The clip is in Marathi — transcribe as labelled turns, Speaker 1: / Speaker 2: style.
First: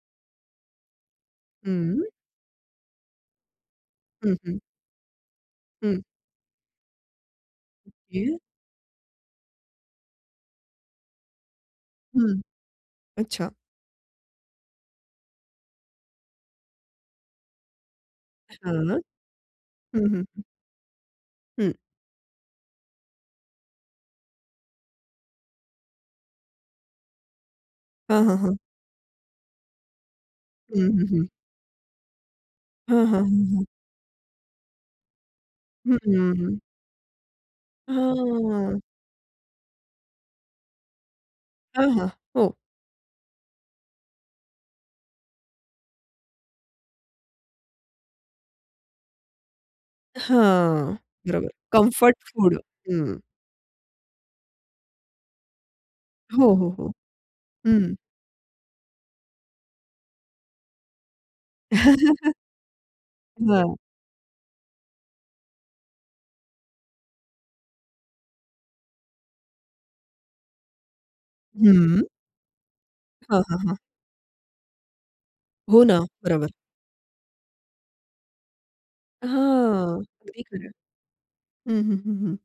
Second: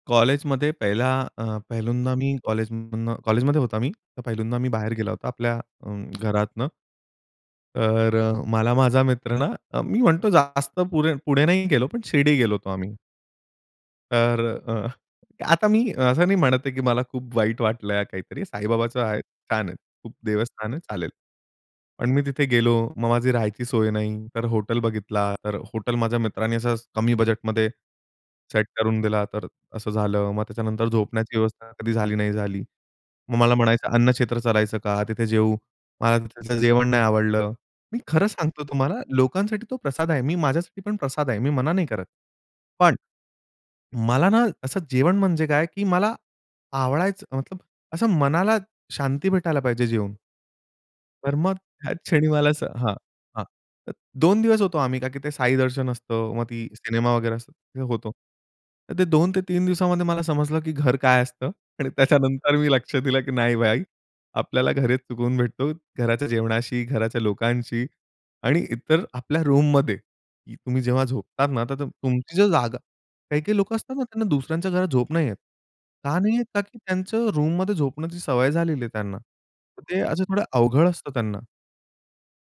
Speaker 1: कॉलेजमध्ये पहिला अ,
Speaker 2: हं.
Speaker 1: पहिल्यांदा मी कॉलेजमधनं कॉलेजमध्ये होता मी,
Speaker 2: हं,
Speaker 1: पहिल्यांदा
Speaker 2: हं.
Speaker 1: मी बाहेर गेला होता आपल्या अ,
Speaker 2: हं.
Speaker 1: घरातनं. तर
Speaker 2: [unintelligible]
Speaker 1: अ, मला माझा मित्र ना, अ, मी म्हणतो जास्त पु पुढे नाही गेलो, पण शिर्डी
Speaker 2: हं.
Speaker 1: गेलो होतो आम्ही.
Speaker 2: अच्छा.
Speaker 1: तर अ, आता मी असं नाही म्हणत आहे, की मला खूप वाईट वाटलं, काहीतरी.
Speaker 2: हां.
Speaker 1: साईबाबाचं आहे, छान आहे.
Speaker 2: हं,
Speaker 1: खूप
Speaker 2: हं, हं.
Speaker 1: देवस्थान आहे, चालेल.
Speaker 2: हं.
Speaker 1: पण मी तिथे गेलो. मग माझी राहायची सोय नाही. तर हॉटेल बघितला, तर हॉटेल माझ्या मित्रांनी असं कमी बजेटमध्ये
Speaker 2: हां, हां ,हां.
Speaker 1: सेट करून दिला, तर असं झालं. मग
Speaker 2: हं,
Speaker 1: त्याच्यानंतर
Speaker 2: हं, हं.
Speaker 1: झोपण्याची व्यवस्था कधी झाली, नाही झाली.
Speaker 2: हां, हां.
Speaker 1: मग
Speaker 2: हं,
Speaker 1: मला
Speaker 2: हं.
Speaker 1: म्हणायचं अन्न क्षेत्र चालायचं का, तिथे जेवू,
Speaker 2: हं, हं,
Speaker 1: मला तिथे
Speaker 2: हं.
Speaker 1: जेवण नाही आवडलं. मी खरं सांगतो
Speaker 2: हां.
Speaker 1: तुम्हाला. लोकांसाठी तो प्रसाद आहे. मी माझ्यासाठी पण प्रसाद आहे. मी मना नाही
Speaker 2: हां,
Speaker 1: करत.
Speaker 2: हां. हो.
Speaker 1: पण मला ना असं जेवण म्हणजे काय की मला आवडायचं, मतलब असं मनाला शांती भेटायला पाहिजे जेवून.
Speaker 2: हां.
Speaker 1: तर
Speaker 2: बरोबर.
Speaker 1: मग त्याच
Speaker 2: कम्फर्ट
Speaker 1: क्षणी मला
Speaker 2: फूड.
Speaker 1: असं हां.
Speaker 2: हं.
Speaker 1: हां. तर 2 दिवस होतो आम्ही का की ते साई दर्शन असतं, मग
Speaker 2: हो,
Speaker 1: ती
Speaker 2: हो, हो.
Speaker 1: सिनेमा वगैरे असतं
Speaker 2: हं.
Speaker 1: होतं. तर ते 2-3 दिवसामध्ये मला समजलं की घर काय असतं आणि त्याच्यानंतर मी लक्ष दिलं की नाही
Speaker 2: हां.
Speaker 1: भाई, आपल्याला घरीच सुकून भेटतो, घराच्या जेवणाशी, घराच्या लोकांशी आणि इतर आपल्या रूममध्ये तुम्ही जेव्हा झोपतात ना, तर
Speaker 2: हं.
Speaker 1: तुमची जर जागा.
Speaker 2: हां,
Speaker 1: काही काही
Speaker 2: हां, हां.
Speaker 1: लोकं असतात ना त्यांना दुसऱ्यांच्या घरात झोप नाही येत.
Speaker 2: हो ना.
Speaker 1: का नाही येत?
Speaker 2: बरोबर.
Speaker 1: का की त्यांचं रूममध्ये झोपण्याची सवय झालेली आहे त्यांना. तर
Speaker 2: हां.
Speaker 1: ते असं
Speaker 2: अगदी
Speaker 1: थोडं
Speaker 2: खरं.
Speaker 1: अवघड असतं त्यांना.
Speaker 2: हं, हं, हं, हं.